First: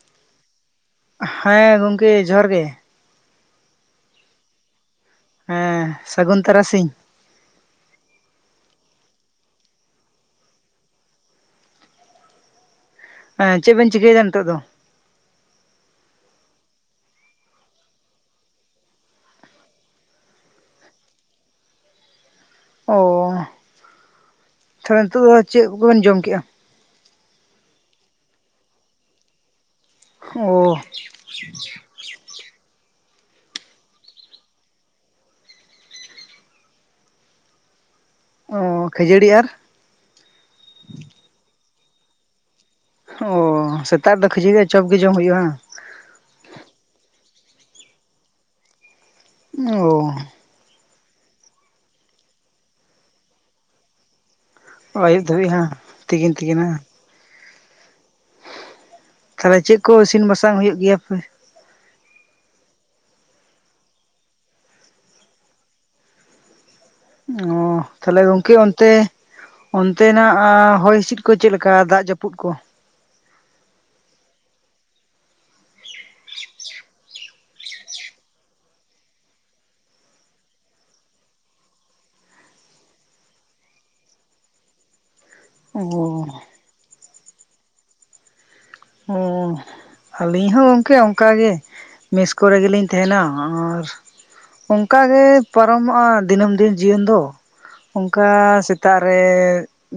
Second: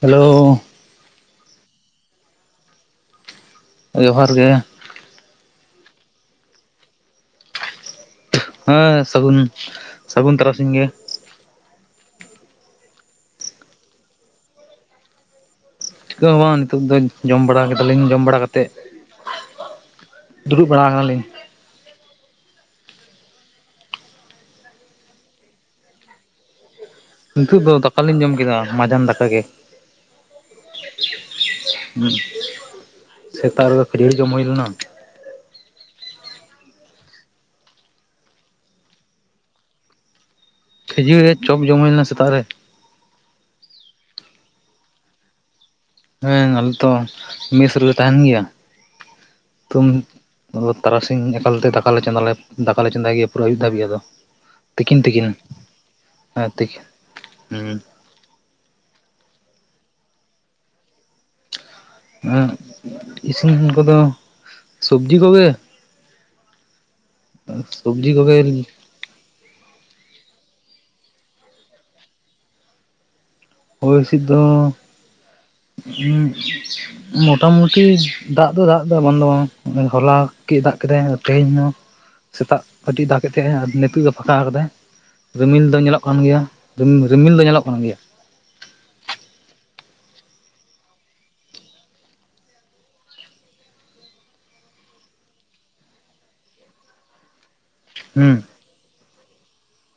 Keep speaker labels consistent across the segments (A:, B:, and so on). A: Hello
B: ᱦᱮᱸ ᱜᱚᱢᱠᱮ ᱡᱚᱦᱟᱨ ᱜᱮ᱾
A: ᱡᱚᱦᱟᱨ ᱜᱮ᱾
B: ᱦᱮᱸ ᱥᱟᱹᱜᱩᱱ ᱛᱟᱨᱟᱥᱤᱧ᱾
A: ᱦᱮᱸ ᱥᱟᱹᱜᱩᱱ ᱥᱟᱹᱜᱩᱱ ᱛᱟᱨᱟᱥᱤᱧ ᱜᱮ᱾
B: ᱦᱮᱸ ᱪᱮᱫ ᱵᱮᱱ ᱪᱤᱠᱟᱹᱭᱟ ᱱᱤᱛᱚᱜ ᱫᱚ?
A: ᱪᱤᱠᱟᱹᱜ ᱦᱚᱸ ᱵᱟᱝ ᱱᱤᱛᱚᱜ ᱫᱚ ᱡᱚᱢ ᱵᱟᱲᱟ ᱠᱮᱫᱟᱞᱤᱧ ᱡᱚᱢ ᱵᱟᱲᱟ ᱠᱟᱛᱮᱫ ᱫᱩᱲᱩᱵ ᱵᱟᱲᱟ ᱠᱟᱱᱟᱞᱤᱧ᱾
B: ᱚ ᱛᱟᱦᱚᱞᱮ ᱱᱤᱛᱚᱜ ᱫᱚ ᱪᱮᱫ ᱠᱚᱵᱮᱱ ᱡᱚᱢ ᱠᱮᱟ?
A: ᱱᱤᱛᱚᱜ ᱫᱚ ᱫᱟᱠᱟ ᱞᱤᱧ ᱡᱚᱢ ᱠᱮᱫᱟ ᱢᱟᱡᱟᱱ ᱫᱟᱠᱟ ᱜᱮ᱾
B: ᱚᱦᱻ
A: ᱥᱮᱛᱟᱜ ᱨᱮᱫᱚ ᱠᱷᱟᱹᱡᱟᱹᱲᱤ ᱡᱚᱢ ᱦᱩᱭ ᱞᱮᱱᱟ᱾
B: ᱚ ᱠᱷᱟᱹᱡᱟᱹᱲᱤ ᱟᱨ
A: ᱠᱷᱟᱹᱡᱟᱹᱲᱤ ᱟᱨ ᱪᱚᱯ ᱡᱚᱢ ᱦᱩᱭ ᱞᱮᱱᱟ ᱥᱮᱛᱟᱜ ᱨᱮ᱾
B: ᱚ ᱥᱮᱛᱟᱜ ᱨᱮᱫᱚ ᱠᱷᱟᱹᱡᱟᱹᱲᱤ ᱟᱨ ᱪᱚᱯ ᱜᱮ ᱡᱚᱢ ᱦᱩᱭᱩᱜᱼᱟ᱾
A: ᱦᱮᱸ ᱟᱞᱮ ᱛᱚ ᱢᱮᱥ ᱨᱮᱞᱮ ᱛᱟᱦᱮᱱ ᱜᱮᱭᱟ ᱛᱚ
B: ᱚ
A: ᱾ ᱟ ᱛᱟᱨᱟᱥᱤᱧ ᱮᱠᱟᱞᱛᱮ ᱫᱟᱠᱟ ᱪᱮ ᱫᱟᱠᱟ ᱞᱮ ᱪᱚᱸᱫᱟᱭ ᱜᱮᱭᱟ ᱯᱩᱨᱟᱹ ᱦᱩᱭᱩᱯ ᱫᱷᱟᱹᱵᱤᱡ ᱟᱫᱚ᱾ ᱛᱤᱠᱤᱱ
B: ᱟᱹᱭᱩᱵ
A: ᱛᱤᱠᱤᱱ
B: ᱫᱷᱟᱹᱵᱤᱡ ᱦᱟᱸᱜ
A: ᱦᱮᱸ
B: ᱦᱟᱸᱜ
A: ᱛᱤᱠᱤᱱ ᱦᱮᱸ
B: ᱛᱟᱦᱚᱞᱮ ᱪᱮᱫ ᱠᱚ ᱤᱥᱤᱱ ᱵᱟᱥᱟᱝ ᱦᱩᱭᱩᱜ ᱜᱮᱭᱟ ᱯᱮ?
A: ᱮ ᱤᱥᱤᱱ ᱠᱚᱫᱚ ᱥᱚᱵᱡᱤ ᱠᱚᱜᱮ [inaudible]
B: ᱚ
A: ᱥᱚᱵᱽᱡᱤ
B: ᱛᱟᱦᱚᱞᱮ
A: ᱠᱚᱜᱮ
B: ᱜᱚᱝᱠᱮ ᱚᱱᱛᱮ ᱚᱱᱛᱮᱱᱟᱜ ᱦᱚᱭ ᱦᱤᱸᱥᱤᱫ ᱠᱚ ᱪᱮᱫᱞᱮᱠᱟ ᱫᱟᱜ ᱡᱟᱹᱯᱩᱫ ᱠᱚ?
A: ᱦᱚᱭ ᱦᱤᱥᱤᱫ ᱫᱚ ᱢᱚᱴᱟ ᱢᱩᱴᱤᱤ ᱫᱟᱜ ᱫᱚ ᱫᱟᱜ ᱫᱚ ᱵᱟᱝ ᱫᱚ ᱵᱟᱝ ᱦᱚᱞᱟ ᱠᱮᱫ ᱫᱟᱜ ᱠᱮᱫᱟᱭ ᱛᱮᱦᱮᱧ ᱦᱚᱸ ᱥᱮᱛᱟᱜ ᱠᱟᱹᱴᱤᱡ ᱫᱟᱜᱮᱫ ᱛᱟᱦᱮᱸᱜ ᱟᱨ ᱱᱤᱛᱚᱜᱜ ᱫᱚ ᱯᱷᱟᱸᱠᱟᱣ ᱟᱠᱟᱫᱟᱭ᱾ ᱨᱤᱢᱤᱞ ᱫᱚ
B: ᱚ
A: ᱧᱮᱞᱚᱜ ᱠᱟᱱ ᱜᱮᱭᱟ ᱨᱤᱢᱤᱞ ᱫᱚ ᱧᱮᱞᱚᱜ ᱠᱟᱱ ᱜᱮᱭᱟ᱾
B: ᱚ ᱟᱹᱞᱤᱧ ᱦᱚᱸ ᱜᱚᱢᱠᱮ ᱚᱱᱠᱟᱟᱜ ᱜᱮ ᱢᱮᱥ ᱠᱚᱨᱮ ᱜᱮᱞᱤᱧ ᱛᱟᱦᱮᱱᱟ᱾ ᱟᱨ ᱚᱱᱠᱟᱜᱤ ᱯᱟᱨᱚᱢᱚᱜᱼᱟ ᱫᱤᱱᱟᱹᱢ ᱫᱤᱱ ᱡᱤᱭᱚᱱ ᱫᱚ ᱚᱱᱠᱟ
A: ᱦᱩᱸ
B: ᱥᱮᱛᱟᱜ ᱨᱮ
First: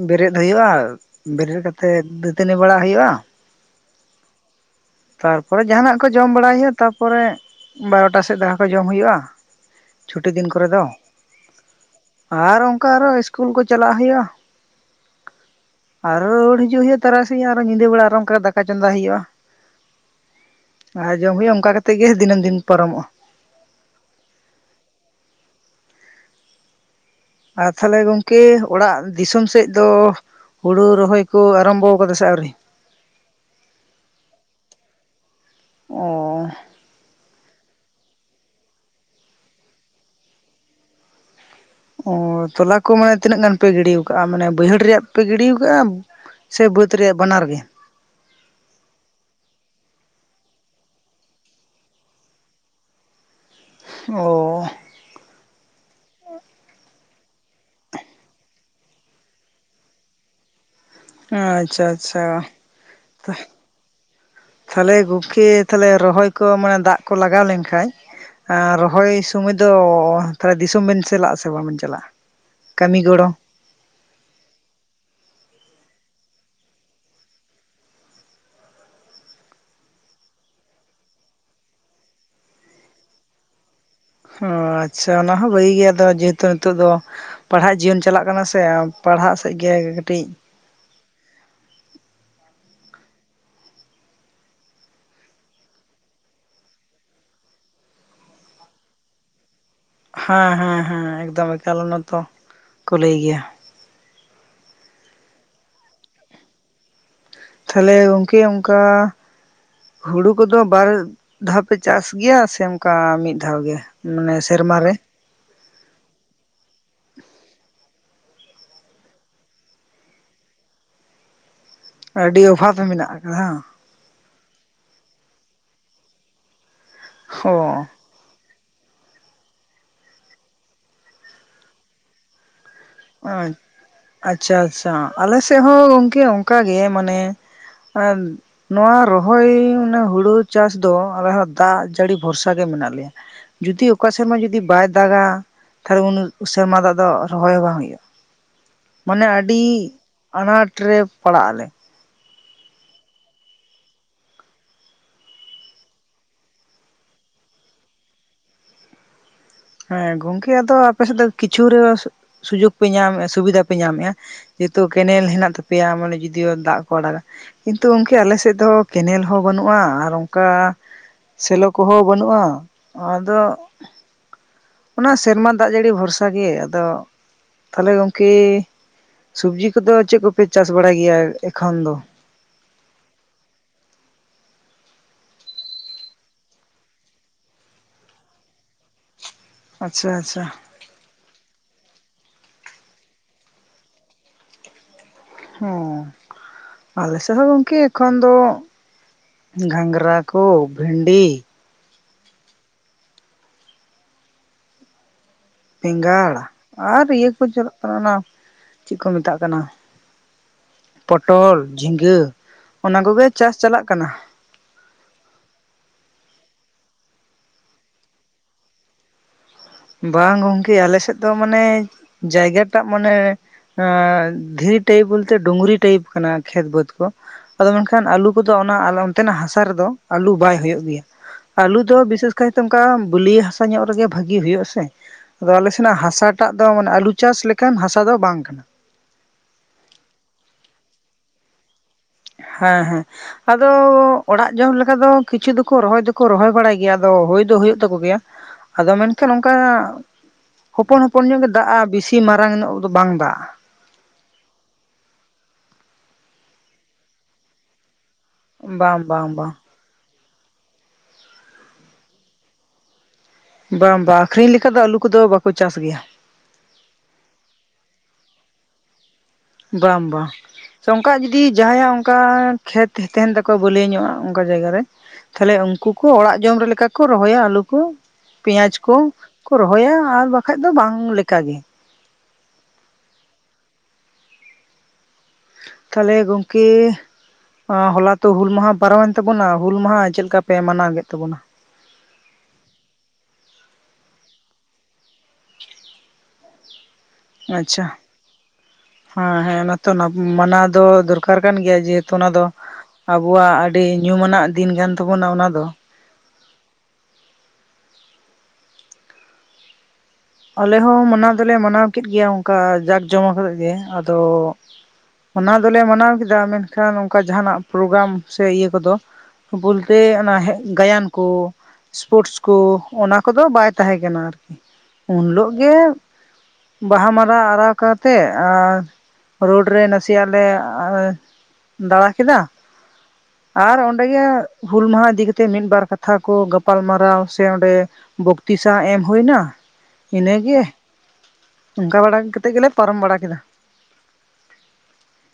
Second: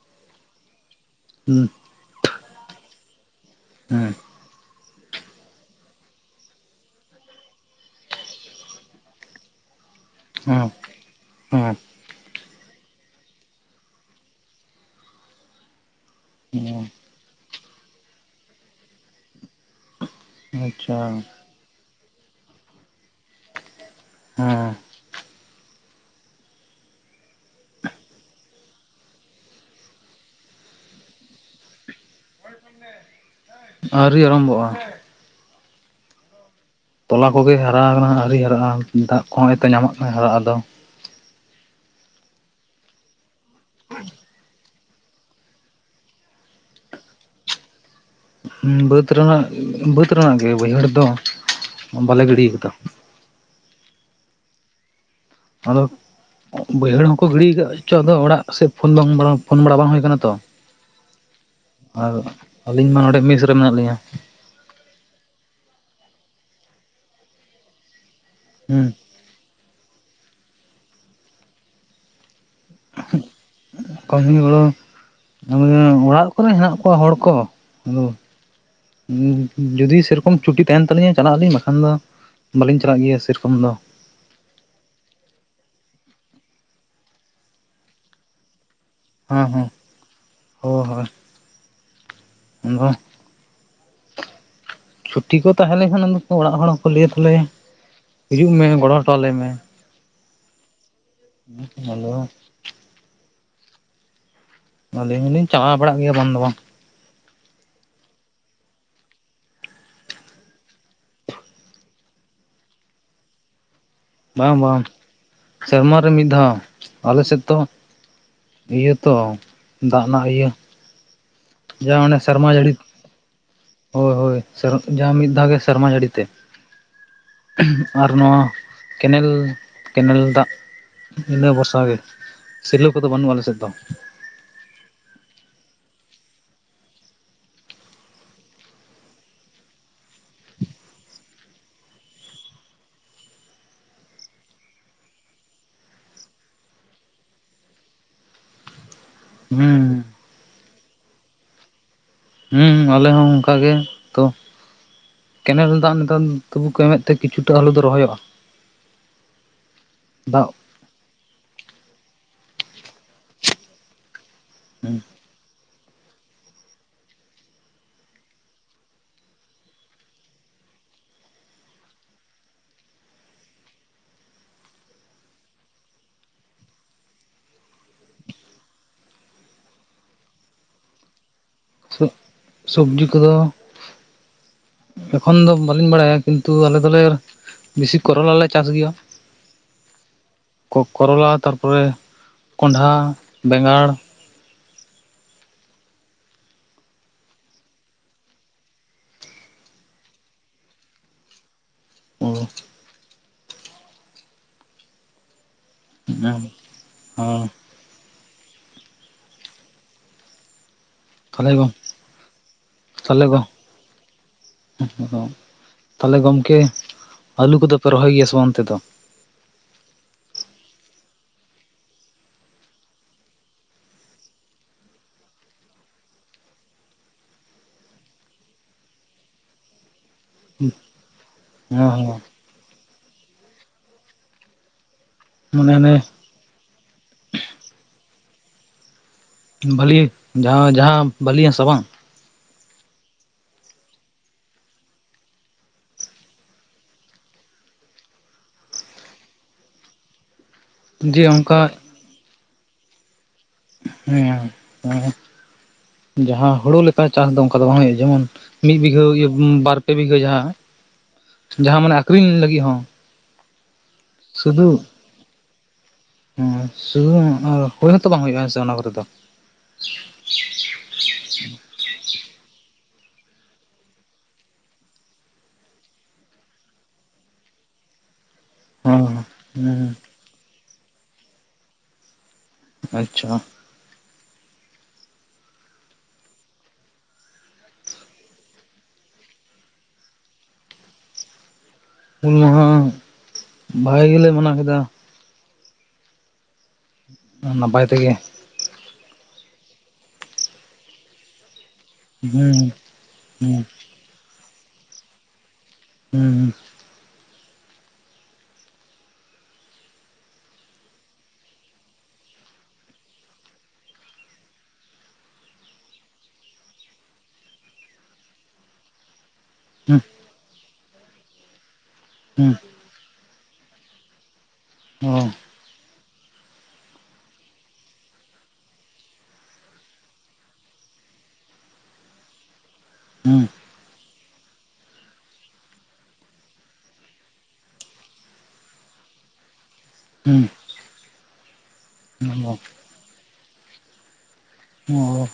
B: ᱵᱮᱨᱮᱫ ᱦᱩᱭᱩᱜᱼᱟ᱾ ᱵᱮᱨᱮᱫ
A: ᱦᱩᱸ
B: ᱠᱟᱛᱮ ᱛᱮᱫ ᱫᱟᱹᱛᱟᱹᱱᱤ ᱵᱟᱲᱟ ᱦᱩᱭᱩᱜᱼᱟ
A: ᱦᱮᱸ
B: ᱛᱟᱨᱯᱚᱨᱮ ᱡᱟᱦᱱᱟᱜ ᱠᱚ ᱡᱚᱢ ᱵᱟᱲᱟᱭ ᱦᱩᱭᱩᱜᱼᱟ ᱛᱟᱨᱯᱚᱨᱮ ᱵᱟᱨᱚᱴᱟ ᱥᱮᱫ ᱫᱟᱠᱟ ᱠᱚ ᱡᱚᱢ ᱦᱩᱭᱩᱜᱼᱟ᱾ ᱪᱷᱩᱴᱤ ᱫᱤᱱ ᱠᱚᱨᱮ ᱫᱚ
A: ᱦᱩᱸ
B: ᱟᱨ ᱚᱱᱠᱟ ᱟᱨᱚ ᱤᱥᱠᱩᱞ ᱠᱚ ᱪᱟᱞᱟᱜ ᱦᱩᱭᱩᱜᱼᱟ ᱟᱨᱚ ᱨᱩᱟᱹᱨ ᱦᱤᱡᱩᱜ ᱦᱩᱭᱩᱜ-ᱟ ᱛᱟᱨᱟᱥᱤᱧ ᱟᱨ ᱧᱤᱫᱟᱹ ᱵᱮᱲᱟ ᱟᱨᱦᱚᱸ ᱫᱟᱠᱟ ᱪᱚᱸᱫᱟ ᱦᱩᱭᱩᱜᱼᱟ᱾
A: ᱦᱮᱸ ᱟᱪᱪᱷᱟ
B: ᱟᱨ ᱡᱚᱢ ᱦᱩᱭᱩᱜᱼᱟ ᱚᱱᱠᱟ ᱠᱟᱛᱮᱜ ᱜᱮ ᱫᱤᱱᱟᱹᱢ ᱫᱤᱱ ᱯᱟᱨᱚᱢᱚᱜᱼᱟ᱾
A: ᱦᱳᱸ
B: ᱟᱨ ᱛᱟᱦᱚᱞᱮ ᱜᱚᱝᱠᱮ ᱚᱲᱟᱜ ᱫᱤᱥᱚᱢ ᱥᱮᱫ ᱫᱚ ᱦᱩᱲᱩ ᱨᱚᱦᱚᱭ ᱠᱚ ᱟᱨᱟᱢᱵᱚ ᱟᱠᱟᱫᱟ ᱥᱮ ᱟᱹᱣᱨᱤ
A: ᱟᱹᱣᱨᱤ ᱟᱨᱳᱢᱵᱷᱚᱜᱼᱟ
B: ᱚᱸᱻ
A: ᱛᱟᱞᱟ ᱠᱚᱜᱮ ᱦᱟᱨᱟ ᱟᱠᱟᱱᱟ ᱟᱹᱣᱨᱤ ᱦᱟᱨᱟᱜᱼᱟ ᱫᱟᱜ ᱠᱚᱦᱚᱸ ᱦᱚᱭᱛᱚ ᱧᱟᱢᱟᱜ ᱠᱟᱱᱟ ᱦᱟᱨᱟᱜ ᱟᱫᱚ
B: ᱚᱻ ᱛᱟᱞᱟ ᱠᱚ ᱢᱟᱱᱮ ᱛᱤᱱᱟᱹᱜ ᱜᱟᱱ ᱯᱮ ᱜᱤᱰᱤ ᱟᱠᱟᱜᱼᱟ ᱢᱟᱱᱮ ᱵᱟᱹᱭᱦᱟᱹᱲ ᱨᱮᱭᱟᱜ ᱯᱮ ᱜᱤᱰᱤ ᱟᱠᱟᱫᱼᱟ ᱥᱮ ᱵᱟᱹᱫᱽ ᱨᱮᱭᱟᱜ ᱵᱟᱱᱟᱨ ᱜᱮ
A: ᱵᱟᱹᱫᱽ ᱨᱮᱱᱟᱜ ᱵᱟᱹᱫᱽ ᱨᱮᱱᱟᱜ ᱜᱮ ᱵᱟᱹᱭᱦᱟᱹᱲ ᱫᱚ ᱵᱟᱞᱮ ᱜᱤᱰᱤᱭ ᱠᱟᱫᱟ
B: ᱚ
A: ᱟᱫᱚ ᱵᱟᱹᱭᱦᱟᱹᱲ ᱦᱚᱸᱠᱚ ᱜᱤᱰᱤ ᱟᱠᱟᱫ ᱪᱚ ᱟᱫᱚ ᱚᱲᱟᱜ ᱥᱮᱫ ᱯᱷᱳᱱ ᱵᱟᱝ ᱯᱷᱳᱱ ᱵᱟᱲᱟ ᱵᱟᱝ ᱦᱩᱭ ᱟᱠᱟᱱᱟ ᱛᱚ
B: ᱟᱪᱪᱷᱟ
A: ᱟᱨ
B: ᱟᱪᱪᱷᱟ
A: ᱟᱹᱞᱤᱧ ᱢᱟ ᱱᱚᱸᱰᱮ ᱢᱤᱥ ᱨᱮ ᱢᱮᱱᱟᱜ ᱞᱤᱧᱟᱹ
B: ᱛᱟᱦᱚᱞᱮ ᱜᱚᱢᱠᱮ ᱛᱟᱦᱞᱮ ᱨᱚᱦᱚᱭ ᱠᱚ ᱢᱟᱱᱮ ᱫᱟᱜ ᱠᱚ ᱞᱟᱜᱟᱣ ᱞᱮᱱ ᱠᱷᱟᱡ ᱟᱨ
A: ᱦᱮᱸ
B: ᱨᱚᱦᱚᱭ ᱥᱚᱢᱚᱭ ᱫᱚ ᱛᱟᱦᱚᱞᱮ ᱫᱤᱥᱚᱢ ᱵᱮᱱ ᱪᱟᱞᱟᱜ ᱟᱥᱮ ᱵᱟᱝᱵᱤᱱ ᱪᱟᱞᱟᱜᱼᱟ? ᱠᱟᱹᱢᱤ ᱜᱚᱲᱚ
A: ᱠᱟᱹᱢᱤ ᱜᱚᱲᱚ ᱜᱮ ᱚᱲᱟᱜ ᱠᱚᱨᱮ ᱦᱮᱱᱟᱜ ᱠᱚᱣᱟ ᱦᱚᱲ ᱠᱚ ᱟᱫᱚ ᱡᱩᱫᱤ ᱥᱮ ᱨᱚᱠᱚᱢ ᱪᱷᱩᱴᱤ ᱛᱟᱦᱮᱱ ᱛᱟᱞᱤᱧ-ᱟ ᱪᱟᱞᱟᱜ ᱟᱹᱞᱤᱧ ᱵᱟᱠᱷᱟᱱ ᱫᱚ ᱵᱟᱹᱞᱤᱧ ᱪᱟᱞᱟᱜ ᱜᱮᱭᱟ ᱥᱮᱨᱚᱠᱚᱢ ᱫᱚ
B: ᱚ ᱟᱪᱪᱷᱟ ᱚᱱᱟ ᱦᱚᱸ ᱵᱷᱟᱹᱜᱤ ᱜᱮᱭᱟ ᱫᱚ ᱡᱮᱦᱮᱛᱩ ᱱᱤᱛᱚᱜ ᱫᱚ ᱯᱟᱲᱦᱟᱜ ᱡᱤᱭᱚᱱ ᱪᱟᱞᱟᱜ ᱠᱟᱱᱟ ᱥᱮ ᱯᱟᱲᱦᱟᱜ ᱥᱮᱫ ᱜᱮ ᱠᱟᱹᱴᱤᱡ
A: ᱦᱳ ᱦᱳᱭ ᱟᱫᱚ ᱪᱷᱩᱴᱤ ᱠᱚ ᱛᱟᱦᱮᱸ ᱞᱮᱠᱷᱟᱱ ᱚᱲᱟᱜ ᱦᱚᱲ ᱦᱚᱸᱠᱚ ᱞᱟᱹᱭᱟ ᱛᱟᱦᱞᱮ ᱦᱤᱡᱩᱜ ᱢᱮ ᱜᱚᱲᱚ ᱦᱚᱴᱚ ᱟᱞᱮ ᱢᱮ
B: ᱦᱟᱸ ᱦᱮᱸ ᱦᱮᱸ ᱮᱠᱫᱚᱢ ᱮᱠᱟᱞ ᱚᱱᱟ
A: ᱟᱫᱚ
B: ᱛᱚ ᱞᱟᱹᱭ ᱜᱮᱭᱟ᱾
A: ᱟᱞᱤᱧ ᱞᱤᱧ ᱪᱟᱞᱟᱣ ᱵᱟᱲᱟᱜ ᱜᱮᱭᱟ ᱵᱟᱝ ᱫᱚ ᱵᱟᱝ
B: ᱛᱟᱦᱞᱮ ᱜᱚᱝᱠᱮ ᱚᱱᱠᱟ ᱦᱩᱲᱩ ᱠᱚ-ᱫᱚ ᱵᱟᱨ ᱫᱷᱟᱣ ᱯᱮ ᱪᱟᱥ ᱜᱮᱭᱟ ᱥᱮ ᱚᱱᱠᱟ ᱢᱤᱫ ᱫᱷᱟᱣ ᱜᱮ? ᱢᱟᱱᱮ
A: ᱵᱟᱝ
B: ᱥᱮᱨᱢᱟ
A: ᱵᱟᱝ
B: ᱨᱮ
A: ᱥᱮᱨᱢᱟ ᱨᱮ ᱢᱤᱫ ᱫᱷᱟᱣ ᱟᱞᱮ ᱥᱮᱫ ᱛᱚ ᱤᱭᱟᱹ ᱛᱚ ᱫᱟᱜ ᱮᱱᱟᱜ ᱤᱭᱟᱹ ᱡᱟ ᱚᱱᱮ
B: ᱟᱹᱰᱤ
A: ᱥᱮᱨᱢᱟ ᱡᱟᱹᱲᱤ
B: ᱚᱵᱷᱟᱵᱽ ᱢᱮᱱᱟᱜ ᱟᱠᱟᱫᱟ
A: ᱦᱳᱭ ᱦᱳᱭ ᱡᱟ ᱢᱤᱫ ᱫᱷᱟᱣ ᱜᱮ ᱥᱮᱨᱢᱟ ᱡᱟᱹᱲᱤ ᱛᱮ
B: ᱚ
A: ᱟ ᱱᱚᱣᱟ ᱠᱮᱱᱮᱞ, ᱠᱮᱱᱮᱞ ᱫᱟᱜ ᱤᱱᱟᱹ ᱵᱷᱚᱨᱥᱟ ᱜᱮ᱾ ᱥᱤᱨᱭᱟᱹ ᱠᱚᱫᱚ ᱵᱟᱹᱱᱩᱜᱼᱟ ᱟᱞᱮᱥᱮᱫ ᱫᱚ᱾
B: ᱟᱪᱪᱷᱟ ᱟᱪᱪᱷᱟ ᱟᱞᱮ ᱥᱮᱫ ᱦᱚᱸ ᱜᱚᱝᱠᱮ ᱚᱱᱠᱟ ᱜᱮ ᱢᱟᱱᱮ ᱱᱚᱣᱟ ᱨᱚᱦᱚᱭ ᱚᱱᱟ ᱦᱩᱲᱩ ᱪᱟᱥ ᱫᱚ ᱟᱞᱮ ᱦᱚᱸ ᱫᱟᱜ ᱡᱟᱹᱲᱤ ᱵᱷᱚᱨᱥᱟ ᱜᱮ ᱢᱮᱱᱟᱜ ᱞᱮᱭᱟ ᱡᱩᱫᱤ ᱚᱠᱟ ᱥᱮᱨᱢᱟ ᱡᱩᱫᱤ ᱵᱟᱭ ᱫᱟᱜᱟ ᱛᱟᱦᱚᱞᱮ ᱩᱱ ᱥᱮᱨᱢᱟ ᱫᱟᱜ ᱫᱚ ᱨᱚᱦᱚᱭ ᱦᱚᱸ ᱵᱟᱝ ᱦᱳᱭᱳᱼᱟ᱾ ᱢᱟᱱᱮ ᱟᱹᱰᱤ
A: ᱦᱩᱸ
B: ᱟᱱᱟᱴ ᱨᱮ ᱯᱟᱲᱟᱜ ᱟᱞᱮ
A: ᱦᱳᱸ ᱟᱞᱮ ᱦᱚᱸ ᱚᱱᱠᱟ ᱜᱮ ᱛᱚ ᱠᱮᱱᱮᱞ ᱫᱟᱜ ᱱᱮᱛᱚᱱ ᱛᱳᱵᱩ ᱠᱚ ᱮᱢᱮᱫ ᱛᱮ ᱠᱤᱪᱷᱩᱴᱟ ᱟᱞᱩ ᱫᱚ ᱨᱚᱦᱚᱭᱚᱜᱼᱟ᱾
B: ᱦᱮᱸ
A: ᱫᱟᱜ
B: ᱜᱚᱝᱠᱮ ᱟᱫᱚ ᱟᱯᱮ ᱥᱮᱫ ᱫᱚ ᱠᱤᱪᱷᱩᱨᱮ ᱥᱩᱡᱳᱜ ᱯᱮ ᱧᱟᱢᱮᱫᱼᱟ ᱥᱩᱵᱤᱫᱷᱟ ᱯᱮ ᱧᱟᱢᱮᱜᱼᱟ᱾ ᱡᱚᱛᱚ ᱠᱮᱱᱮᱞ ᱦᱮᱱᱟᱜ ᱛᱟᱯᱮᱭᱟ ᱢᱟᱱᱮ ᱡᱩᱫᱤᱭᱳ ᱫᱟᱜ ᱠᱚ ᱟᱲᱟᱜ-ᱟ᱾ ᱠᱤᱱᱛᱩ ᱜᱚᱢᱠᱮ ᱟᱞᱮ ᱥᱮᱫ ᱫᱚ ᱠᱮᱱᱮᱞ ᱦᱚᱸ ᱵᱟᱹᱱᱩᱜᱼᱟ ᱟᱨ ᱚᱱᱠᱟ ᱥᱮᱞᱳ ᱠᱚᱦᱚᱸ ᱵᱟᱹᱱᱩᱜᱼᱟ, ᱟᱫᱚ ᱚᱱᱟ ᱥᱮᱨᱢᱟ ᱫᱟᱜ ᱡᱟᱹᱲᱤ ᱵᱷᱚᱨᱥᱟ ᱜᱮ, ᱟᱫᱚ ᱛᱟᱦᱚᱞᱮ ᱜᱚᱝᱠᱮ ᱥᱚᱵᱡᱤ ᱠᱚᱫᱚ ᱪᱮᱫ ᱠᱚᱯᱮ ᱪᱟᱥ ᱵᱟᱲᱟᱭ ᱜᱮᱭᱟ ᱮᱠᱷᱚᱱ ᱫᱚ?
A: ᱥᱚᱵᱽᱡᱤ ᱠᱚᱫᱚ ᱮᱠᱷᱚᱱ ᱫᱚ ᱵᱟᱹᱞᱤᱧ ᱵᱟᱲᱟᱭᱟ ᱠᱤᱱᱛᱩ ᱟᱞᱮ ᱫᱚᱞᱮ ᱵᱮᱥᱤ ᱠᱚᱨᱚᱞᱟ ᱞᱮ ᱪᱟᱥ ᱜᱮᱭᱟ᱾
B: ᱟᱪᱪᱷᱟ ᱪᱷᱟ᱾
A: ᱠᱚ ᱠᱚᱨᱚᱞᱟ ᱛᱟᱨᱯᱚᱨᱮ ᱠᱚᱸᱰᱷᱟ, ᱵᱮᱸᱜᱟᱲ
B: ᱦᱩᱸ ᱟᱞᱮ ᱥᱮᱫ ᱦᱚᱸ ᱜᱚᱝᱠᱮ ᱮᱠᱷᱚᱱ ᱫᱚ ᱜᱷᱟᱸᱜᱨᱟ ᱠᱚ ᱵᱷᱤᱱᱰᱤ
A: ᱚ᱾
B: ᱵᱮᱸᱜᱟᱲ
A: ᱦᱮᱸ
B: ᱟᱨ ᱤᱭᱟᱹ ᱠᱚ ᱪᱟᱞᱟᱜ ᱠᱟᱱᱟ ᱚᱱᱟ ᱪᱮᱫ ᱠᱚ ᱢᱮᱛᱟᱜ ᱠᱟᱱᱟ᱾
A: ᱛᱟᱦᱚᱞᱮ
B: ᱯᱚᱴᱚᱞ
A: ᱜᱚ
B: ᱡᱷᱤᱸᱜᱟᱹ ᱚᱱᱟ ᱠᱚᱜᱮ
A: ᱛᱟᱦᱚᱞᱮ ᱜᱚ
B: ᱪᱟᱥ ᱪᱟᱞᱟᱜ ᱠᱟᱱᱟ᱾
A: [unintelligible] ᱛᱟᱦᱚᱞᱮ ᱜᱚᱝᱠᱮ ᱟᱹᱞᱩ ᱠᱚᱫᱚ ᱯᱮ ᱨᱚᱦᱚᱭ ᱜᱮᱭᱟ ᱥᱮ ᱵᱟᱝ ᱚᱱᱛᱮ ᱫᱚ?
B: ᱵᱟᱝ ᱜᱚᱢᱠᱮ ᱟᱞᱮᱥᱮᱫ ᱫᱚ ᱢᱟᱱᱮ ᱡᱟᱭᱜᱟᱴᱟᱜ ᱢᱟᱱᱮ ᱮᱸ ᱫᱷᱤᱨᱤ ᱴᱟᱭᱤᱯ ᱵᱚᱞᱛᱮ ᱰᱩᱝᱨᱤ ᱴᱟᱭᱤᱯ ᱠᱟᱱᱟ ᱠᱷᱮᱛ ᱵᱟᱹᱫᱽ ᱠᱚ᱾ ᱟᱫᱚ ᱢᱮᱱᱠᱷᱟᱱ ᱟᱞᱩ ᱠᱚᱫᱚ ᱚᱱᱟ ᱚᱱᱛᱮᱱᱟᱜ ᱦᱟᱥᱟ ᱨᱮᱫᱚ, ᱟᱞᱩ ᱵᱟᱭ ᱦᱩᱭᱩᱜ ᱜᱮᱭᱟ ᱟᱞᱩ
A: ᱦᱮᱸ
B: ᱫᱚ
A: ᱦᱮᱸ
B: ᱵᱤᱥᱮᱥ ᱠᱟᱭᱛᱮ ᱚᱱᱠᱟ ᱵᱟᱹᱞᱤᱭᱟᱹ ᱦᱟᱥᱟ ᱧᱚᱜ ᱨᱮᱜᱮ ᱵᱷᱟᱜᱤ ᱦᱩᱭᱩᱜᱼᱟ᱾ ᱥᱮ ᱟᱫᱚ ᱟᱞᱮ
A: ᱢᱟᱱᱮ
B: ᱥᱮᱱᱟᱜ
A: ᱚᱱᱮ
B: ᱦᱟᱥᱟᱴᱟᱜ ᱫᱚ ᱢᱟᱱᱮ ᱟᱞᱩ ᱪᱟᱥ ᱞᱮᱠᱟᱱ ᱦᱟᱥᱟ ᱫᱚ ᱵᱟᱝ ᱠᱟᱱᱟ᱾
A: ᱵᱟᱹᱞᱤ ᱡᱟᱦᱟᱸ ᱡᱟᱦᱟᱸ ᱵᱟᱹᱞᱤᱭᱟᱥᱟ ᱵᱟᱝ?
B: ᱦᱮᱸ ᱦᱮᱸ᱾ ᱟᱫᱚ ᱚᱲᱟᱜ ᱡᱚᱢ ᱞᱮᱠᱟ ᱫᱚ ᱠᱤᱪᱷᱩ ᱫᱚᱠᱚ ᱨᱚᱦᱚᱭ ᱫᱚᱠᱚ ᱨᱚᱦᱚᱭ ᱵᱟᱲᱟᱭ ᱜᱮᱭᱟ ᱟᱫᱚ ᱦᱩᱭ ᱫᱚ ᱦᱩᱭᱩᱜ ᱛᱟᱠᱚ ᱜᱮᱭᱟ᱾ ᱟᱫᱚ ᱢᱮᱱᱠᱷᱟᱱ ᱚᱱᱠᱟᱱᱟᱜ
A: ᱡᱮ
B: ᱦᱚᱯᱚᱱ-ᱦᱚᱯᱚᱱ ᱧᱚᱜ ᱜᱮ
A: ᱚᱱᱠᱟ
B: ᱫᱟᱜᱼᱟ ᱵᱤᱥᱤ ᱢᱟᱨᱟᱝ ᱧᱚᱜ ᱫᱚ ᱵᱟᱝ ᱫᱟᱜᱼᱟ᱾
A: ᱦᱮᱸ ᱦᱮᱸ ᱡᱟᱦᱟᱸ ᱦᱩᱲᱩ ᱞᱮᱠᱟ ᱪᱟᱥ ᱫᱚ ᱚᱱᱠᱟ ᱫᱚ ᱵᱟᱝ ᱦᱩᱭᱩᱜᱼᱟ ᱡᱮᱢᱚᱱ ᱢᱤᱫ
B: ᱵᱟᱝ
A: ᱵᱤᱜᱷᱟᱹ
B: ᱵᱟᱝ ᱵᱟᱝ
A: ᱵᱟᱨ ᱯᱮ ᱵᱤᱜᱷᱟᱹ ᱡᱟᱦᱟᱸ ᱡᱟᱦᱟᱸ ᱢᱟᱱᱮ ᱟᱠᱷᱨᱤᱧ ᱞᱟᱹᱜᱤᱫ ᱦᱚᱸ
B: ᱵᱟᱝ ᱵᱟᱝ ᱟᱠᱷᱨᱤᱧ ᱞᱮᱠᱟ ᱫᱚ ᱟᱹᱞᱩ ᱠᱚᱫᱚ ᱵᱟᱠᱚ ᱪᱟᱥ ᱜᱮᱭᱟ᱾
A: ᱦ ᱥᱩ ᱦᱳᱭ ᱦᱚᱸᱛᱚ ᱵᱟᱝ ᱦᱩᱭᱩᱜᱼᱟ ᱦᱮᱸᱥ ᱚᱱᱟ ᱠᱚᱨᱮ ᱫᱚ?
B: ᱵᱟᱝ ᱵᱟᱝ᱾ ᱥᱮ ᱚᱱᱠᱟ ᱡᱩᱚᱫᱤ ᱡᱟᱦᱟᱸᱭᱟᱜ ᱚᱱᱠᱟ ᱠᱷᱮᱛ ᱛᱟᱦᱮᱱ ᱛᱟᱠᱚᱣᱟ ᱵᱟᱹᱞᱟᱹᱭᱟᱹ ᱧᱚᱜᱼᱟ ᱚᱱᱠᱟ ᱡᱟᱭᱜᱟᱟᱨ ᱨᱮ, ᱛᱟᱦᱚᱞᱮ ᱩᱱᱠᱩ ᱠᱚ ᱚᱲᱟᱜ ᱡᱚᱢ ᱨᱮ ᱞᱮᱠᱟ ᱠᱚ ᱨᱚᱦᱚᱭᱟ ᱟᱞᱩ ᱠᱚ᱾ ᱯᱮᱸᱭᱟᱡᱽ ᱠᱚ,
A: ᱦᱮᱸ
B: ᱠᱚ ᱨᱚᱦᱚᱭᱟ
A: ᱦᱮᱸ
B: ᱟᱨ ᱵᱟᱠᱷᱟᱡ ᱫᱚ ᱵᱟᱝ ᱞᱮᱠᱟᱜᱮ᱾
A: ᱟᱪᱪᱷᱟ᱾
B: ᱛᱟᱦᱚᱞᱮ ᱜᱚᱢᱠᱮ ᱮᱸ ᱦᱚᱞᱟ ᱛᱚ ᱦᱩᱞ ᱢᱟᱦᱟ ᱯᱟᱨᱚᱢᱮᱱ ᱛᱟᱵᱚᱱᱟ, ᱦᱩᱞ ᱢᱟᱦᱟ ᱪᱮᱫ ᱞᱮᱠᱟ ᱯᱮ ᱢᱟᱱᱟᱣ ᱠᱮᱫ ᱛᱟᱵᱚᱱᱟ?
A: ᱦᱩᱞ ᱢᱟᱦᱟ ᱵᱷᱟᱜᱮ ᱜᱮᱞᱮ ᱢᱟᱱᱟᱣ ᱠᱮᱫᱟ᱾
B: ᱟᱪᱪᱷᱟ
A: ᱱᱟᱯᱟᱭ ᱛᱮᱜᱮ
B: ᱦᱮᱸ ᱦᱮᱸ ᱚᱱᱟᱛᱚ ᱢᱟᱱᱟᱣ ᱫᱚ ᱫᱚᱨᱠᱟᱨ ᱠᱟᱱ ᱜᱮᱭᱟ᱾ ᱡᱮᱦᱮᱛᱩ ᱚᱱᱟ ᱫᱚ
A: ᱦᱩᱸ
B: ᱟᱵᱚᱣᱟᱜ
A: ᱦᱩᱸ
B: ᱟᱹᱰᱤ ᱧᱩᱢᱟᱱᱟᱜ ᱫᱤᱱ ᱠᱟᱱ ᱛᱟᱵᱚᱱᱟ ᱚᱱᱟ ᱫᱚ᱾
A: ᱦᱩᱸᱻ
B: ᱟᱞᱮ ᱦᱚᱸ ᱢᱟᱱᱟᱣ ᱫᱚᱞᱮ ᱢᱟᱱᱟᱣ ᱠᱮᱫ ᱜᱮᱭᱟ ᱚᱱᱠᱟ ᱡᱟᱸᱠ ᱡᱚᱢᱚᱠ ᱠᱟᱛᱮᱫ ᱜᱮ, ᱟᱫᱚ ᱚᱱᱟ ᱫᱚᱞᱮ ᱢᱟᱱᱟᱣ ᱠᱮᱫᱟ ᱢᱮᱱᱠᱷᱟᱱ ᱚᱱᱠᱟ ᱡᱟᱦᱟᱱᱟᱜ ᱯᱨᱳᱜᱨᱟᱢ ᱥᱮ ᱤᱭᱟᱹ ᱠᱚᱫᱚ᱾
A: ᱦᱩᱸ
B: ᱵᱳᱞᱛᱮ ᱚᱱᱟ ᱜᱟᱭᱟᱱ ᱠᱚ ᱥᱯᱳᱨᱴᱥ
A: ᱦᱩᱸ
B: ᱠᱚ, ᱚᱱᱟ ᱠᱚᱫᱚ ᱵᱟᱭ ᱛᱟᱦᱮᱸ ᱠᱟᱱᱟ ᱟᱨᱠᱤ᱾
A: ᱚ
B: ᱩᱱ ᱦᱤᱞᱳ ᱜᱮ ᱵᱟᱦᱟ ᱢᱟᱨᱟᱣ ᱟᱨᱟᱣ ᱠᱟᱛᱮᱜ ᱟᱨ ᱨᱳᱰ ᱨᱮ ᱱᱟᱥᱮᱭᱟᱜ ᱞᱮ ᱫᱟᱬᱟ ᱠᱮᱫᱟ,
A: ᱦᱩᱸ᱾
B: ᱟᱨ ᱚᱸᱰᱮ ᱜᱮ ᱦᱩᱞ ᱢᱟᱦᱟ ᱤᱫᱤ ᱠᱟᱛᱮᱫ ᱢᱤᱫ ᱵᱟᱨ ᱠᱟᱛᱷᱟ ᱠᱚ ᱜᱟᱯᱟᱞ ᱢᱟᱨᱟᱣ ᱥᱮ, ᱚᱸᱰᱮ ᱵᱚᱠᱛᱤᱥᱟ ᱮᱢ ᱦᱩᱭ ᱱᱟ᱾ ᱤᱱᱟᱹᱜᱮ ᱚᱱᱠᱟ ᱵᱟᱲᱟ
A: ᱦᱩᱸ
B: ᱠᱟᱛᱮᱫ ᱜᱮᱞᱮ ᱯᱟᱨᱚᱢ ᱵᱟᱲᱟ ᱠᱮᱫᱟ᱾
A: ᱚᱸᱻ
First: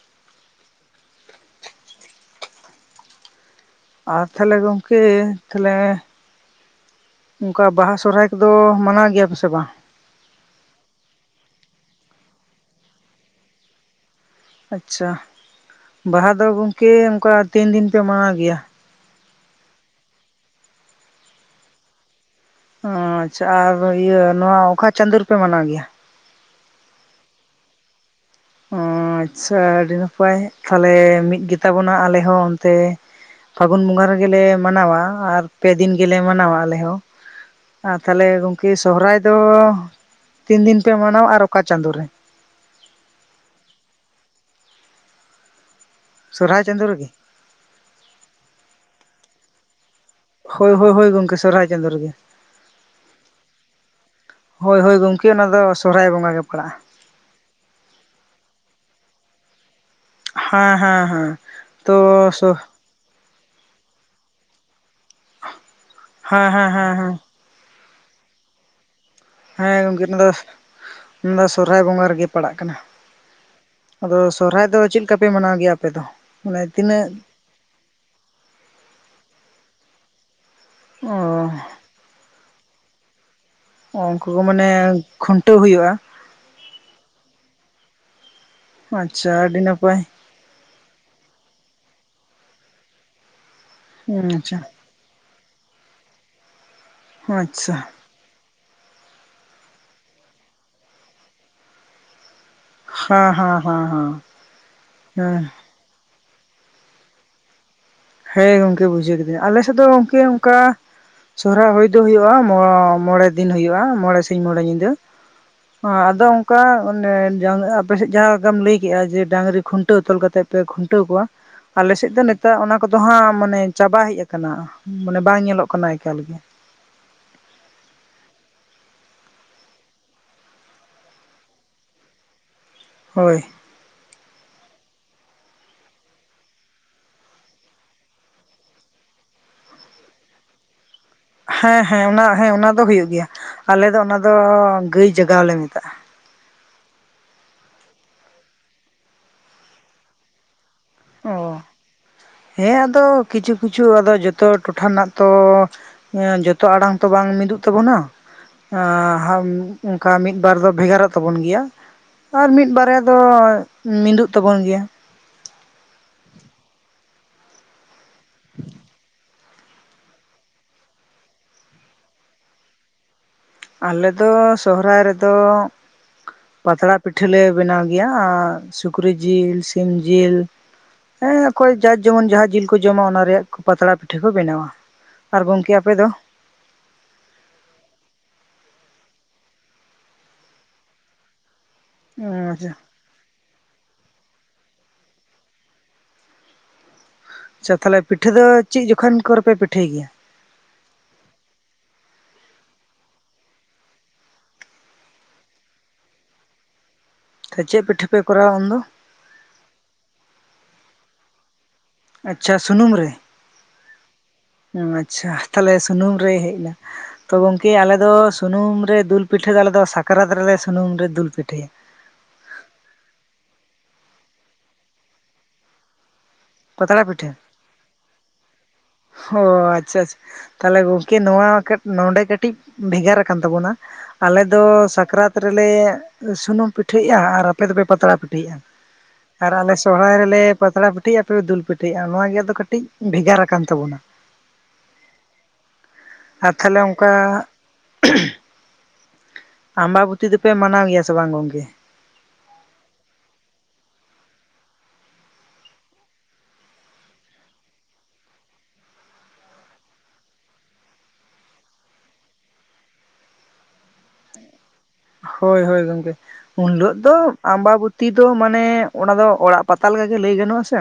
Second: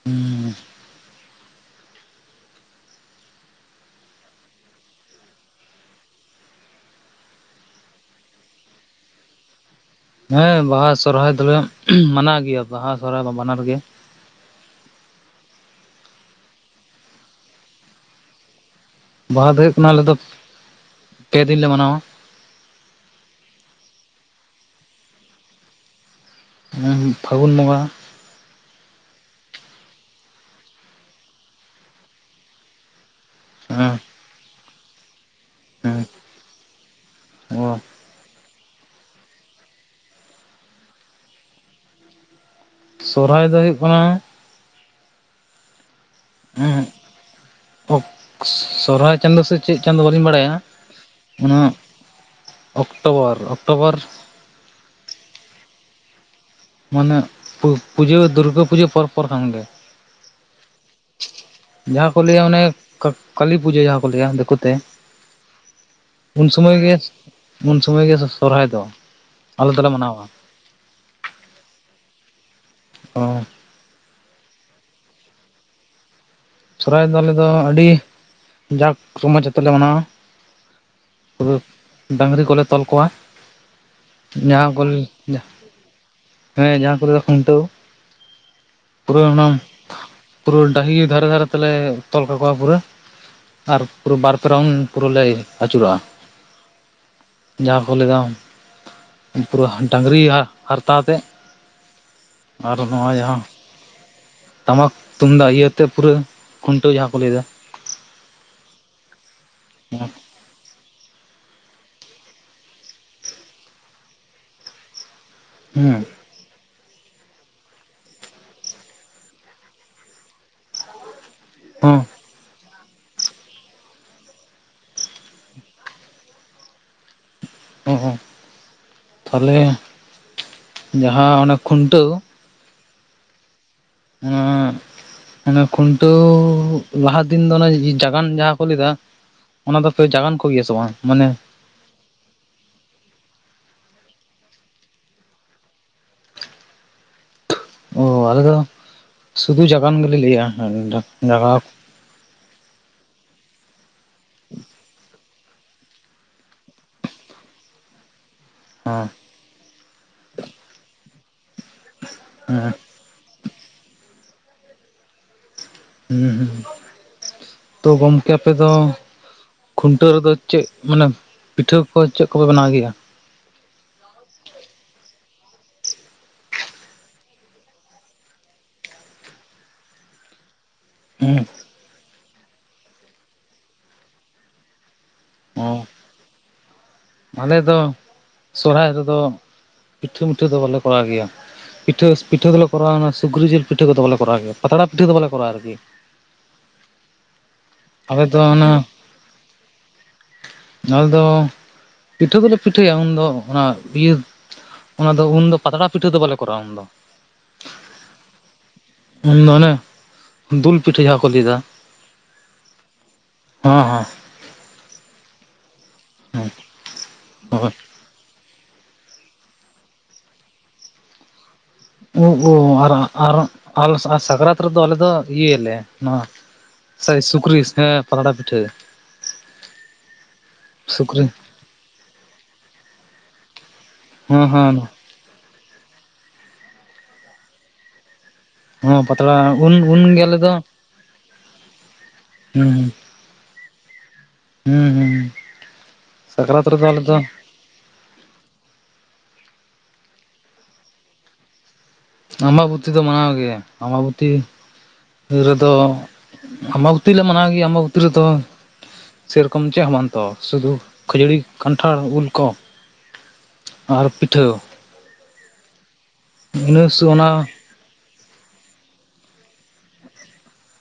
A: [unintelligible]
B: ᱟᱨ ᱛᱟᱦᱚᱞᱮ ᱜᱚᱝᱠᱮ, ᱛᱟᱦᱚᱞᱮ ᱚᱱᱠᱟ ᱵᱟᱦᱟ ᱥᱚᱨᱦᱟᱭ ᱠᱚᱫᱚ ᱢᱟᱱᱟᱣ ᱜᱮᱭᱟ ᱯᱮ ᱥᱮ ᱵᱟᱝ?
A: ᱦᱮᱸ ᱵᱟᱦᱟ ᱥᱚᱨᱦᱟᱭ ᱫᱚᱞᱮ ᱢᱟᱱᱟᱣ ᱜᱮᱭᱟ, ᱵᱟᱦᱟ ᱥᱚᱨᱦᱟᱭ ᱢᱟ ᱵᱟᱱᱟᱨ ᱜᱮ
B: ᱟᱪᱷᱟ, ᱵᱟᱦᱟ ᱫᱚ ᱜᱚᱝᱠᱮ ᱚᱱᱠᱟ ᱛᱤᱱ ᱫᱤᱱ ᱯᱮ ᱢᱟᱱᱟᱣ ᱜᱮᱭᱟ?
A: ᱵᱟᱦᱟ ᱫᱚ ᱦᱩᱭᱩᱜ ᱠᱟᱱᱟ ᱟᱞᱮ ᱫᱚ ᱯᱮ ᱫᱤᱱ ᱞᱮ ᱢᱟᱱᱟᱣᱟ᱾
B: ᱦᱚᱸ ᱟᱪᱷᱟ ᱟᱨ ᱤᱭᱟᱹ ᱱᱚᱣᱟ ᱚᱠᱟ ᱪᱟᱸᱫᱳ ᱨᱮ ᱯᱮ ᱢᱟᱱᱟᱣ ᱜᱮᱭᱟ?
A: ᱟᱸᱜ ᱯᱷᱟᱹᱜᱩᱱ ᱵᱚᱸᱜᱟ
B: ᱚᱸ ᱟᱪᱷᱟ ᱟᱹᱰᱤ ᱱᱟᱯᱟᱭ ᱛᱟᱦᱚᱞᱮ ᱢᱤᱫ ᱜᱮᱵᱚᱱᱟ, ᱟᱞᱮ ᱦᱚᱸ ᱛᱮ ᱯᱷᱟᱹᱜᱩᱱ
A: ᱦᱮᱸ
B: ᱵᱚᱸᱜᱟ ᱨᱮᱜᱮᱞᱮ ᱢᱟᱱᱟᱣᱟ ᱟᱨ ᱯᱮ ᱫᱤᱱ
A: ᱦᱮᱸ
B: ᱜᱮᱞᱮ ᱢᱟᱱᱟᱣᱟ ᱟᱞᱮ ᱦᱚᱸ
A: ᱚ
B: ᱟ ᱛᱟᱦᱚᱞᱮ ᱜᱚᱝᱠᱮ ᱥᱚᱦᱚᱨᱟᱭ ᱫᱚ ᱛᱤᱱ ᱫᱤᱱ ᱯᱮ ᱢᱟᱱᱟᱣᱟ ᱟᱨ ᱚᱠᱟ ᱪᱟᱸᱫᱳ ᱨᱮ᱾
A: ᱥᱚᱨᱦᱟᱭ ᱫᱚ ᱦᱩᱭᱩᱜ ᱠᱟᱱᱟ
B: ᱥᱚᱨᱦᱟᱭ ᱪᱟᱸᱫᱳ ᱨᱮᱜᱤ?
A: ᱚᱜ ᱥᱚ ᱥᱚᱨᱦᱟᱭ ᱪᱟᱸᱫᱳ ᱥᱮᱫ ᱪᱮᱫ ᱪᱟᱸᱫᱚ ᱵᱟᱹᱞᱤᱧ ᱵᱟᱲᱟᱭᱟ
B: ᱦᱳᱭ ᱦᱳᱭ ᱦᱳᱭ ᱜᱚᱢᱠᱮ
A: ᱚᱸᱱᱟ
B: ᱥᱚᱨᱦᱟᱭ ᱪᱟᱸᱫᱳ ᱨᱮᱜᱮ
A: ᱚᱠᱴᱚᱵᱚᱨ, ᱚᱠᱴᱚᱵᱚᱨ
B: ᱦᱳᱭ ᱦᱳᱭ ᱜᱚᱝᱠᱮ ᱚᱱᱟ ᱫᱚ ᱥᱚᱨᱦᱟᱭ ᱵᱚᱸᱜᱟ ᱜᱮ ᱯᱟᱲᱟᱜ-ᱟ᱾
A: ᱢᱟᱱᱮ ᱯᱩᱡᱟᱹ ᱫᱩᱨᱜᱟᱹ ᱯᱩᱡᱟᱹ ᱯᱚᱨ ᱯᱚᱨ ᱠᱷᱟᱱ ᱜᱮ᱾
B: ᱦᱮᱸ ᱦᱮᱸ ᱦᱮᱸ᱾ ᱛᱚ
A: ᱡᱟᱦᱟᱸ ᱠᱚ ᱞᱟᱹᱭᱟ
B: ᱥᱚ
A: ᱚᱱᱮ ᱠᱟᱹ ᱠᱟᱹᱞᱤ ᱯᱩᱡᱟᱹ ᱡᱟᱦᱟᱸ ᱠᱚ ᱞᱟᱹᱭᱟ ᱫᱤᱠᱩ ᱛᱮ᱾ ᱩᱱ
B: ᱦᱮᱸ ᱦᱮᱸ
A: ᱥᱚᱢᱚᱭ
B: ᱦᱮᱸ
A: ᱜᱮ,
B: ᱦᱮᱸ
A: ᱩᱱ ᱥᱚᱢᱚᱭ ᱜᱮ ᱥᱚᱨᱦᱟᱭ ᱫᱚ᱾ ᱟᱞᱮ
B: ᱦᱮᱸ
A: ᱫᱚᱞᱮ
B: ᱜᱚᱝᱠᱮ
A: ᱢᱟᱱᱟᱣᱟ
B: ᱱᱚᱣᱟ ᱫᱚ ᱥᱚᱨᱦᱟᱭ ᱵᱚᱸᱜᱟ ᱨᱮᱜᱮ ᱯᱟᱲᱟᱜ ᱠᱟᱱᱟ᱾
A: ᱚ
B: ᱟᱫᱚ ᱥᱚᱨᱦᱟᱭ ᱫᱚ ᱪᱮᱫ ᱞᱮᱠᱟᱯᱮ ᱢᱟᱱᱟᱣ ᱜᱮᱭᱟ ᱟᱯᱮ ᱫᱚ? ᱢᱟᱱᱮ
A: ᱥᱚᱨᱦᱟᱭ
B: ᱛᱤᱱᱟᱹᱜ
A: ᱫᱚ ᱟᱞᱮ ᱫᱚ ᱟᱹᱰᱤ ᱡᱟᱠ ᱥᱚᱢᱟᱡᱽ ᱟᱛᱮᱫ ᱞᱮ ᱢᱟᱱᱟᱣᱟ᱾
B: ᱚ
A: ᱯᱩᱨᱟᱹ ᱰᱟᱝᱨᱤ ᱠᱚᱞᱮ ᱛᱚᱞ ᱠᱚᱣᱟ᱾
B: ᱩᱱᱠᱩ ᱢᱟᱱᱮ
A: ᱡᱟᱦᱟᱸ ᱠᱚ
B: ᱠᱷᱩᱱᱴᱟᱹᱣ ᱦᱩᱭᱩᱜ-ᱟ᱾
A: ᱦᱮᱸ ᱡᱟᱦᱟᱸ ᱠᱚᱨᱮ ᱫᱚ ᱠᱷᱩᱱᱴᱟᱹᱣ ᱯᱩᱨᱟᱹᱣ,
B: ᱟᱪᱪᱷᱟ
A: ᱱᱟᱢ
B: ᱟᱹᱰᱤ ᱱᱟᱯᱟᱭ
A: ᱯᱩᱨᱟᱹ ᱰᱟᱹᱦᱤ ᱫᱷᱟᱨᱮ ᱫᱷᱟᱨᱮ ᱛᱮᱞᱮ ᱛᱚᱞ ᱠᱟᱠᱚᱣᱟ ᱯᱩᱨᱟᱹ ᱟᱨ ᱯᱩᱨᱟᱹ ᱵᱟᱨᱯᱮ
B: ᱟᱪᱪᱷᱟ
A: ᱨᱚᱝ ᱯᱩᱨᱟᱹ ᱞᱮ ᱟᱹᱪᱩᱨᱚᱜ-ᱟ
B: ᱟᱪᱪᱷᱟ
A: ᱡᱟᱦᱟᱸ ᱠᱚ ᱞᱮᱫᱟ ᱯᱩᱨᱟᱹ ᱦᱟ ᱰᱟᱝᱨᱤ ᱦᱟ ᱦᱟᱨᱛᱟᱛᱮᱜ᱾ ᱟᱨ ᱱᱚᱜ-ᱚᱭ
B: ᱦᱮᱸ
A: ᱡᱟᱦᱟᱸ
B: ᱦᱮᱸ ᱦᱮᱸ ᱦᱮᱸ
A: ᱴᱟᱢᱟᱠ
B: ᱦᱮᱸ
A: ᱛᱩᱢᱫᱟᱜ ᱤᱭᱟᱹ ᱛᱮ ᱯᱩᱨᱟᱹ ᱠᱷᱩᱱᱴᱟᱹᱣ ᱡᱟᱦᱟᱸ ᱠᱚ ᱞᱟᱹᱭ ᱫᱟ᱾
B: ᱦᱮᱸ ᱜᱚᱝᱠᱮ ᱵᱩᱡᱷᱟᱹᱣ ᱠᱤᱫᱟᱹᱧ, ᱟᱞᱮ ᱥᱮᱫ ᱫᱚ ᱜᱚᱝᱠᱮ ᱚᱱᱠᱟ ᱥᱚᱦᱨᱟᱭ ᱦᱩᱭ ᱫᱚ ᱦᱩᱭᱩᱜ-ᱟ ᱢᱚᱬᱮ ᱫᱤᱱ ᱢᱚᱬᱮ ᱥᱤᱧ ᱢᱚᱬᱮ ᱧᱤᱫᱟᱹ᱾ ᱦᱚᱸ
A: ᱦᱮᱸ
B: ᱟᱫᱚ ᱚᱱᱠᱟ ᱚᱱᱮ ᱡᱚᱝ ᱟᱯᱮᱥᱮᱫ ᱡᱟᱦᱟᱸ ᱞᱮᱠᱟᱢ ᱞᱟᱹᱭ ᱠᱮᱜ-ᱟ ᱡᱮ ᱰᱟᱹᱝᱨᱤ ᱠᱷᱩᱱᱴᱟᱹᱣ ᱛᱚᱞ ᱠᱟᱛᱮ ᱯᱮ ᱠᱷᱩᱱᱴᱟᱹᱣ ᱠᱚᱣᱟ, ᱟᱞᱮ
A: ᱦᱚᱸ
B: ᱥᱮᱫ ᱫᱚ ᱱᱮᱛᱟ ᱚᱱᱟ ᱠᱚᱫᱚ ᱦᱟᱸᱜ ᱢᱟᱱᱮ ᱪᱟᱵᱟ ᱦᱮᱡ ᱟᱠᱟᱱᱟ ᱢᱟᱱᱮ ᱵᱟᱝ ᱧᱮᱞᱚᱜ ᱠᱟᱱᱟ ᱮᱠᱟᱞ ᱜᱮ᱾
A: ᱦᱚᱸ ᱦᱚᱸ ᱛᱷᱟᱞᱮ ᱡᱟᱦᱟᱸ ᱚᱱᱟ ᱠᱷᱩᱱᱴᱟᱹᱣ
B: ᱦᱳᱭ,
A: [unintelligible] ᱠᱷᱩᱱᱴᱟᱹᱣ ᱞᱟᱦᱟ ᱫᱤᱱ ᱫᱚ ᱚᱱᱮ ᱡᱟᱜᱟᱱ ᱡᱟᱦᱟᱸ ᱠᱚ ᱞᱟᱹᱭᱫᱟ᱾ ᱚᱱᱟ ᱫᱚ ᱯᱮ ᱡᱟᱜᱟᱱ ᱠᱚᱜᱮᱭᱟ ᱥᱮ ᱵᱟᱝ? ᱢᱟᱱᱮ
B: ᱦᱮᱸ ᱦᱮᱸ ᱚᱱᱟ ᱦᱮᱸ ᱚᱱᱟ ᱫᱚ ᱦᱩᱭᱩᱜ ᱜᱮᱭᱟ, ᱟᱞᱮᱫᱚ ᱚᱱᱟ ᱫᱚ ᱜᱟᱹᱭ ᱡᱟᱜᱟᱣ ᱞᱮ ᱢᱮᱛᱟᱜ-ᱟ᱾
A: ᱚ ᱟᱞᱮ ᱫᱚ ᱥᱩᱫᱷᱩ ᱡᱟᱜᱟᱱ ᱜᱮᱞᱮ ᱞᱟᱹᱭᱟ [inaudible] ᱡᱟᱜᱟᱣ
B: ᱚ ᱦᱮᱸ ᱟᱫᱚ ᱠᱤᱪᱷᱩ ᱠᱤᱪᱷᱩ ᱟᱫᱚ ᱡᱷᱚᱛᱚ ᱴᱚᱴᱷᱟ ᱨᱮᱱᱟᱜ ᱛᱚ ᱮᱸ ᱡᱚᱛᱚ ᱟᱲᱟᱝ ᱛᱚ ᱵᱟᱝ ᱢᱤᱫᱚᱜ ᱛᱟᱵᱚᱱᱟ᱾
A: ᱦᱮᱸ
B: ᱮᱸᱻ ᱚᱱᱠᱟ ᱢᱤᱫ ᱵᱟᱨ ᱫᱚ ᱵᱷᱮᱜᱟᱨᱚᱜ ᱛᱟᱵᱚᱱ ᱜᱮᱭᱟ᱾ ᱟᱨ ᱢᱤᱫ
A: ᱦᱮᱸ
B: ᱵᱟᱨᱭᱟ ᱫᱚ ᱢᱤᱫᱚᱜ ᱛᱟᱵᱩᱱ ᱜᱮᱭᱟ᱾
A: ᱦᱩᱸ ᱦᱩᱸ ᱛᱚ ᱜᱚᱢᱠᱮ ᱟᱯᱮ ᱫᱚ ᱠᱷᱩᱱᱴᱟᱹᱣ ᱨᱮᱫᱚ ᱪᱮᱫ ᱢᱟᱱᱮ ᱯᱤᱴᱷᱟᱹ ᱠᱚ ᱪᱮᱫ ᱠᱚᱯᱮ ᱵᱮᱱᱟᱣ ᱜᱮᱭᱟ?
B: ᱟᱞᱮᱫᱚ ᱥᱚᱦᱨᱟᱭ ᱨᱮᱫᱚ ᱯᱟᱛᱲᱟ ᱯᱤᱴᱷᱟᱹᱞᱮ ᱵᱮᱱᱟᱣ ᱜᱮᱭᱟ, ᱟᱸ ᱥᱩᱠᱨᱤ ᱡᱤᱞ, ᱥᱤᱢ ᱡᱤᱞ
A: ᱦᱩᱸ
B: ᱦᱮᱸ ᱚᱠᱚᱭ ᱡᱟ ᱡᱮᱢᱚᱱ ᱡᱟᱦᱟᱸ ᱡᱤᱞ ᱠᱚ ᱡᱚᱢᱟ ᱚᱱᱟ ᱨᱮᱭᱟᱜ ᱯᱟᱛᱲᱟ ᱯᱤᱴᱷᱟᱹ ᱠᱚ ᱵᱮᱱᱟᱣᱟ᱾ ᱟᱨ
A: ᱚ
B: ᱜᱚᱢᱠᱮ ᱟᱯᱮ ᱫᱚ?
A: ᱟᱞᱮ ᱫᱚ ᱥᱚᱨᱦᱟᱭ ᱨᱮᱫᱚ ᱯᱤᱴᱷᱟᱹ ᱢᱤᱴᱷᱟᱹ ᱫᱚ ᱵᱟᱞᱮ ᱠᱚᱨᱟᱣ ᱜᱮᱭᱟ᱾ ᱯᱤᱷᱴᱟᱹᱥ ᱯᱤᱴᱷᱟᱹ ᱫᱚᱞᱮ
B: ᱟᱪᱪᱷᱟ
A: ᱠᱚᱨᱟᱣᱟ᱾ ᱱᱚᱣᱟ ᱥᱩᱠᱨᱤ ᱡᱤᱞ ᱯᱤᱴᱷᱟᱹ ᱠᱚᱫᱚ ᱵᱟᱞᱮ ᱠᱚᱨᱟᱣᱟ ᱜᱮᱭᱟ᱾ ᱯᱟᱛᱲᱟ ᱯᱤᱴᱟᱹ ᱫᱚᱵᱟᱞᱮ ᱠᱚᱨᱟᱣᱟ ᱟᱨᱠᱤ᱾
B: ᱟᱪᱪᱷᱟ ᱛᱟᱦᱚᱞᱮ
A: ᱟᱞᱮ
B: ᱯᱤᱴᱷᱟᱹ ᱫᱚ
A: ᱚᱱᱟ
B: ᱪᱮᱫ ᱡᱚᱠᱷᱟᱱ ᱠᱚᱨᱮ ᱯᱮ ᱯᱤᱴᱷᱟᱹᱭ ᱜᱮᱭᱟ?
A: ᱟᱞᱮ ᱫᱚ ᱯᱤᱴᱷᱟᱹ ᱫᱚᱞᱮ ᱯᱤᱴᱷᱟᱹᱭᱟ ᱩᱱ ᱫᱚ ᱚᱱᱟ ᱤᱭᱟᱹ ᱚᱱᱟᱫᱚ ᱩᱱᱫᱚ ᱯᱟᱛᱲᱟ ᱯᱤᱴᱷᱟᱹ ᱫᱚ ᱵᱟᱞᱮ ᱠᱚᱨᱟᱣᱟ ᱩᱱᱫᱚ᱾
B: ᱪᱮᱫ ᱯᱤᱴᱷᱟᱹ ᱯᱮ ᱠᱚᱨᱟᱣᱟ ᱩᱱᱫᱚ?
A: ᱩᱸ ᱚᱱᱮ ᱫᱩᱞ ᱯᱤᱴᱷᱟᱹ ᱡᱟᱦᱟᱸ ᱠᱚ ᱞᱟᱹᱭᱮᱫᱟ᱾
B: ᱟᱪᱪᱷᱟ ᱥᱩᱱᱩᱢ ᱨᱮ,
A: ᱦᱚᱸ ᱦᱚᱸ,
B: ᱟᱪᱪᱷᱟ ᱛᱟᱦᱞᱮ ᱥᱩᱱᱩᱢ ᱨᱮ
A: ᱦᱮᱸ ᱦᱮᱸ
B: ᱦᱮᱡ ᱮᱱᱟ᱾ ᱛᱚ ᱜᱚᱝᱠᱮ
A: ᱦᱳᱭ
B: ᱟᱞᱮ ᱫᱚ ᱥᱩᱱᱩᱢ ᱨᱮ ᱫᱩᱞᱼᱼ ᱯᱤᱴᱷᱟᱹ ᱫᱚ ᱟᱞᱮᱫᱚ ᱥᱟᱠᱨᱟᱛ ᱨᱮᱞᱮ ᱥᱩᱱᱩᱢ ᱨᱮ ᱫᱩᱞ ᱯᱤᱴᱷᱟᱹᱭᱟ᱾
A: ᱳ ᱦᱳ ᱟᱨ ᱟᱨ ᱟᱞ ᱥᱟᱠᱨᱟᱛ ᱨᱮ ᱫᱚ ᱟᱞᱮ ᱫᱚ ᱤᱭᱟᱹᱭᱟᱞᱮ ᱱᱚᱣᱟ᱾
B: ᱯᱟᱛᱲᱟ
A: ᱥᱟᱭ
B: ᱯᱤᱴᱷᱟᱹ
A: ᱥᱩᱠᱨᱤᱥ ᱦᱮᱸ ᱯᱟᱛᱲᱟ ᱯᱤᱴᱷᱟᱹ
B: ᱦᱚᱻ ᱟᱪᱪᱷᱟ ᱟᱪᱪᱷᱟ ᱛᱟᱦᱚᱞᱮ ᱜᱚᱝᱠᱮ
A: ᱥᱩᱠᱨᱤ
B: ᱱᱚᱣᱟ ᱠᱟᱹ ᱱᱚᱸᱰᱮ ᱠᱟᱹᱴᱤᱡ ᱵᱷᱮᱜᱟᱨ ᱟᱠᱟᱱ ᱛᱟᱵᱚᱱᱟ᱾ ᱟᱞᱮ
A: ᱦᱮᱸ
B: ᱫᱚ
A: ᱦᱮᱸ
B: ᱥᱟᱠᱨᱟᱛ ᱨᱮᱞᱮ ᱥᱩᱱᱩᱢ ᱯᱤᱴᱷᱟᱹᱭᱟ ᱟᱨ ᱟᱯᱮ ᱫᱚᱯᱮ ᱯᱟᱛᱲᱟ ᱯᱤᱴᱷᱼᱼ
A: ᱦᱮᱸ
B: [unintelligible] ᱟᱨ
A: ᱯᱟᱛᱲᱟ
B: ᱟᱞᱮ
A: ᱩᱱ
B: ᱥᱚᱦᱨᱟᱭ
A: ᱩᱱᱜᱮ ᱟᱞᱮ
B: ᱨᱮᱞᱮ
A: ᱫᱚ
B: ᱯᱟᱛᱲᱟ ᱯᱤᱴᱷᱟᱹᱭᱟ᱾ ᱯᱮ ᱫᱩᱞ ᱯᱤᱴᱷᱟᱹᱭᱮᱜ ᱟᱢ ᱱᱚᱣᱟ ᱜᱮ ᱫᱚ ᱠᱟᱹᱴᱤᱡ
A: ᱦᱩᱸ
B: ᱵᱷᱮᱜᱟᱨ ᱟᱠᱟᱱ ᱛᱟᱵᱚᱱᱟ᱾
A: ᱦᱩᱸ ᱦᱩᱸ
B: ᱟᱨ
A: ᱥᱟᱠᱨᱟᱛ
B: ᱛᱟᱦᱞᱮ
A: ᱨᱮᱫᱚ ᱟᱞᱮ
B: ᱚᱱᱠᱟ,
A: ᱫᱚ
B: [inaudible] ᱟᱢᱵᱟᱵᱚᱛᱤ ᱫᱚᱯᱮ ᱢᱟᱱᱟᱣ ᱜᱮᱭᱟ ᱥᱮ ᱵᱟᱝ ᱜᱚᱝᱠᱮ?
A: ᱟᱢᱵᱟᱵᱩᱛᱤ ᱫᱚ ᱢᱟᱱᱟᱣ ᱜᱮ ᱟᱢᱵᱟᱵᱩᱛᱤ ᱨᱮᱫᱚ ᱟᱢᱵᱟᱵᱚᱛᱤ ᱞᱮ ᱢᱟᱱᱟᱣ ᱜᱮᱭᱟ ᱟᱢᱵᱟᱵᱚᱛᱤ ᱨᱮᱫᱚ ᱥᱮᱨᱚᱠᱚᱢ ᱪᱮᱫ ᱦᱚᱸ ᱵᱟᱝ ᱛᱚ ᱥᱩᱫᱩ ᱠᱷᱟᱹᱡᱟᱹᱲᱤ ᱠᱟᱱᱴᱷᱟᱲ ᱩᱞ ᱠᱚ᱾ ᱟᱨ ᱯᱤᱴᱷᱟᱹ,
B: ᱦᱳᱭ ᱦᱳᱭ ᱜᱚᱝᱠᱮ, ᱩᱱ
A: ᱤᱱᱟᱹ
B: ᱞᱚᱜᱷ
A: ᱥᱩ
B: ᱫᱚ
A: ᱚᱱᱟ
B: ᱟᱢᱵᱟᱵᱩᱛᱼᱼ ᱛᱤ ᱛᱚ ᱢᱟᱱᱮ ᱚᱱᱟ ᱫᱚ ᱚᱲᱟᱜ ᱯᱟᱛᱟ ᱞᱮᱠᱟ ᱜᱮ ᱞᱟᱹᱭ ᱜᱟᱱᱚᱜᱼᱟ ᱥᱮ᱾